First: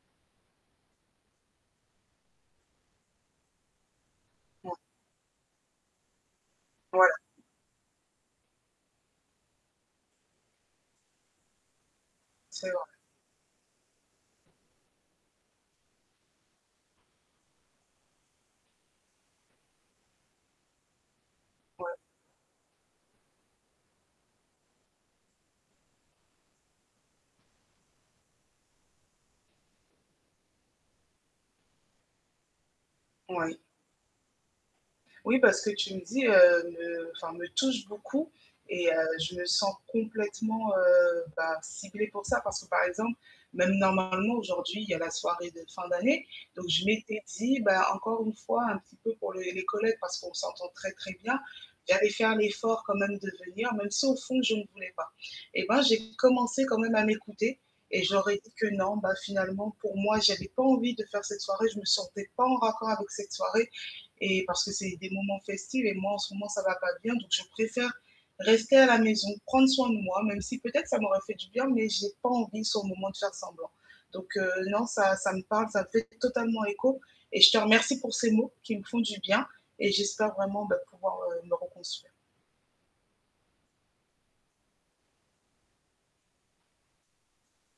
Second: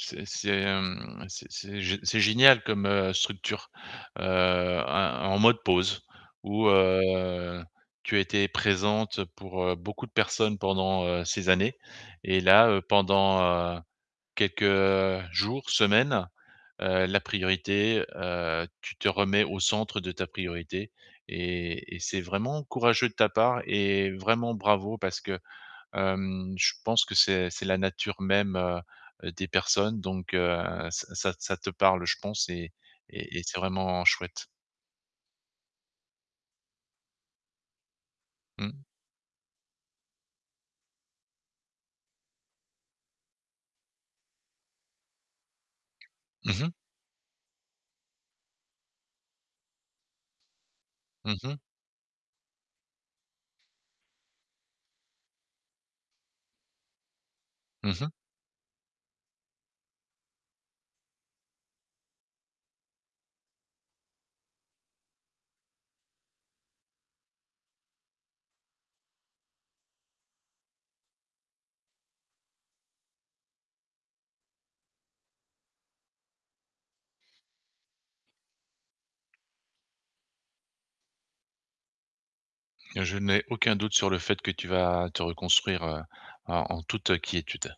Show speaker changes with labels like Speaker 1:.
Speaker 1: C'est c'est, hem, c'est c'est gé c'est génial comme, heu, structure, heu,
Speaker 2: Ouais.
Speaker 1: en en mode pause, où,
Speaker 2: Voilà.
Speaker 1: heu, tu as été présente pour, heu, beaucoup de personnes pendant, heu, ces années. Et
Speaker 2: C'est
Speaker 1: là, heu,
Speaker 2: vrai.
Speaker 1: pendant, heu, quelques, heu, jours, semaines, heu, la priorité heu, tu te remets au centre de ta priorité. Et
Speaker 2: Ouais.
Speaker 1: et c'est vraiment courageux de ta part et vraiment bravo parce que, hem, je pense que c'est c'est la nature même, heu, des personnes, donc, heu, ça ça t ça te parle, je pense et et et c'est
Speaker 2: Oui.
Speaker 1: vraiment chouette.
Speaker 2: Oui, bah, ce que tu me dis, heu, me enfin, me touche beaucoup
Speaker 1: Mmh.
Speaker 2: et heu, je me sens complètement, heu, bah, ciblée pour ça. Parce que, par exemple, même normalement aujourd'hui, il y a la soirée de fin d'année.
Speaker 1: Mmh
Speaker 2: Donc
Speaker 1: mh.
Speaker 2: je m'étais dit, bah, encore une fois, un petit peu pour les les collègues parce qu'on s'entend très très
Speaker 1: Mmh
Speaker 2: bien,
Speaker 1: mh.
Speaker 2: j'avais fait l'effort quand même de venir, même si au fond, je ne voulais pas. Et ben, j'ai commencé quand même à m'écouter
Speaker 1: Mmh
Speaker 2: et
Speaker 1: mh.
Speaker 2: je leur ai dit que non, bah finalement pour moi j'avais pas envie de faire cette soirée. Je me sentais pas en raccord avec cette soirée. Et parce que c'est des moments festives et moi en ce moment ça va pas bien donc je préfère, rester à la maison, prendre soin de moi même si peut-être ça m'aurait fait du bien, mais j'ai pas envie sur le moment de faire semblant. Donc, heu, non, ça ça me parle, ça fait t totalement écho et je te remercie pour ces mots, qui me font du bien. Et j'espère vraiment, beh, pouvoir, heu, me reconstruire.
Speaker 1: Je n'ai aucun doute sur le fait que tu vas te reconstruire, heu, en en toute quiétude.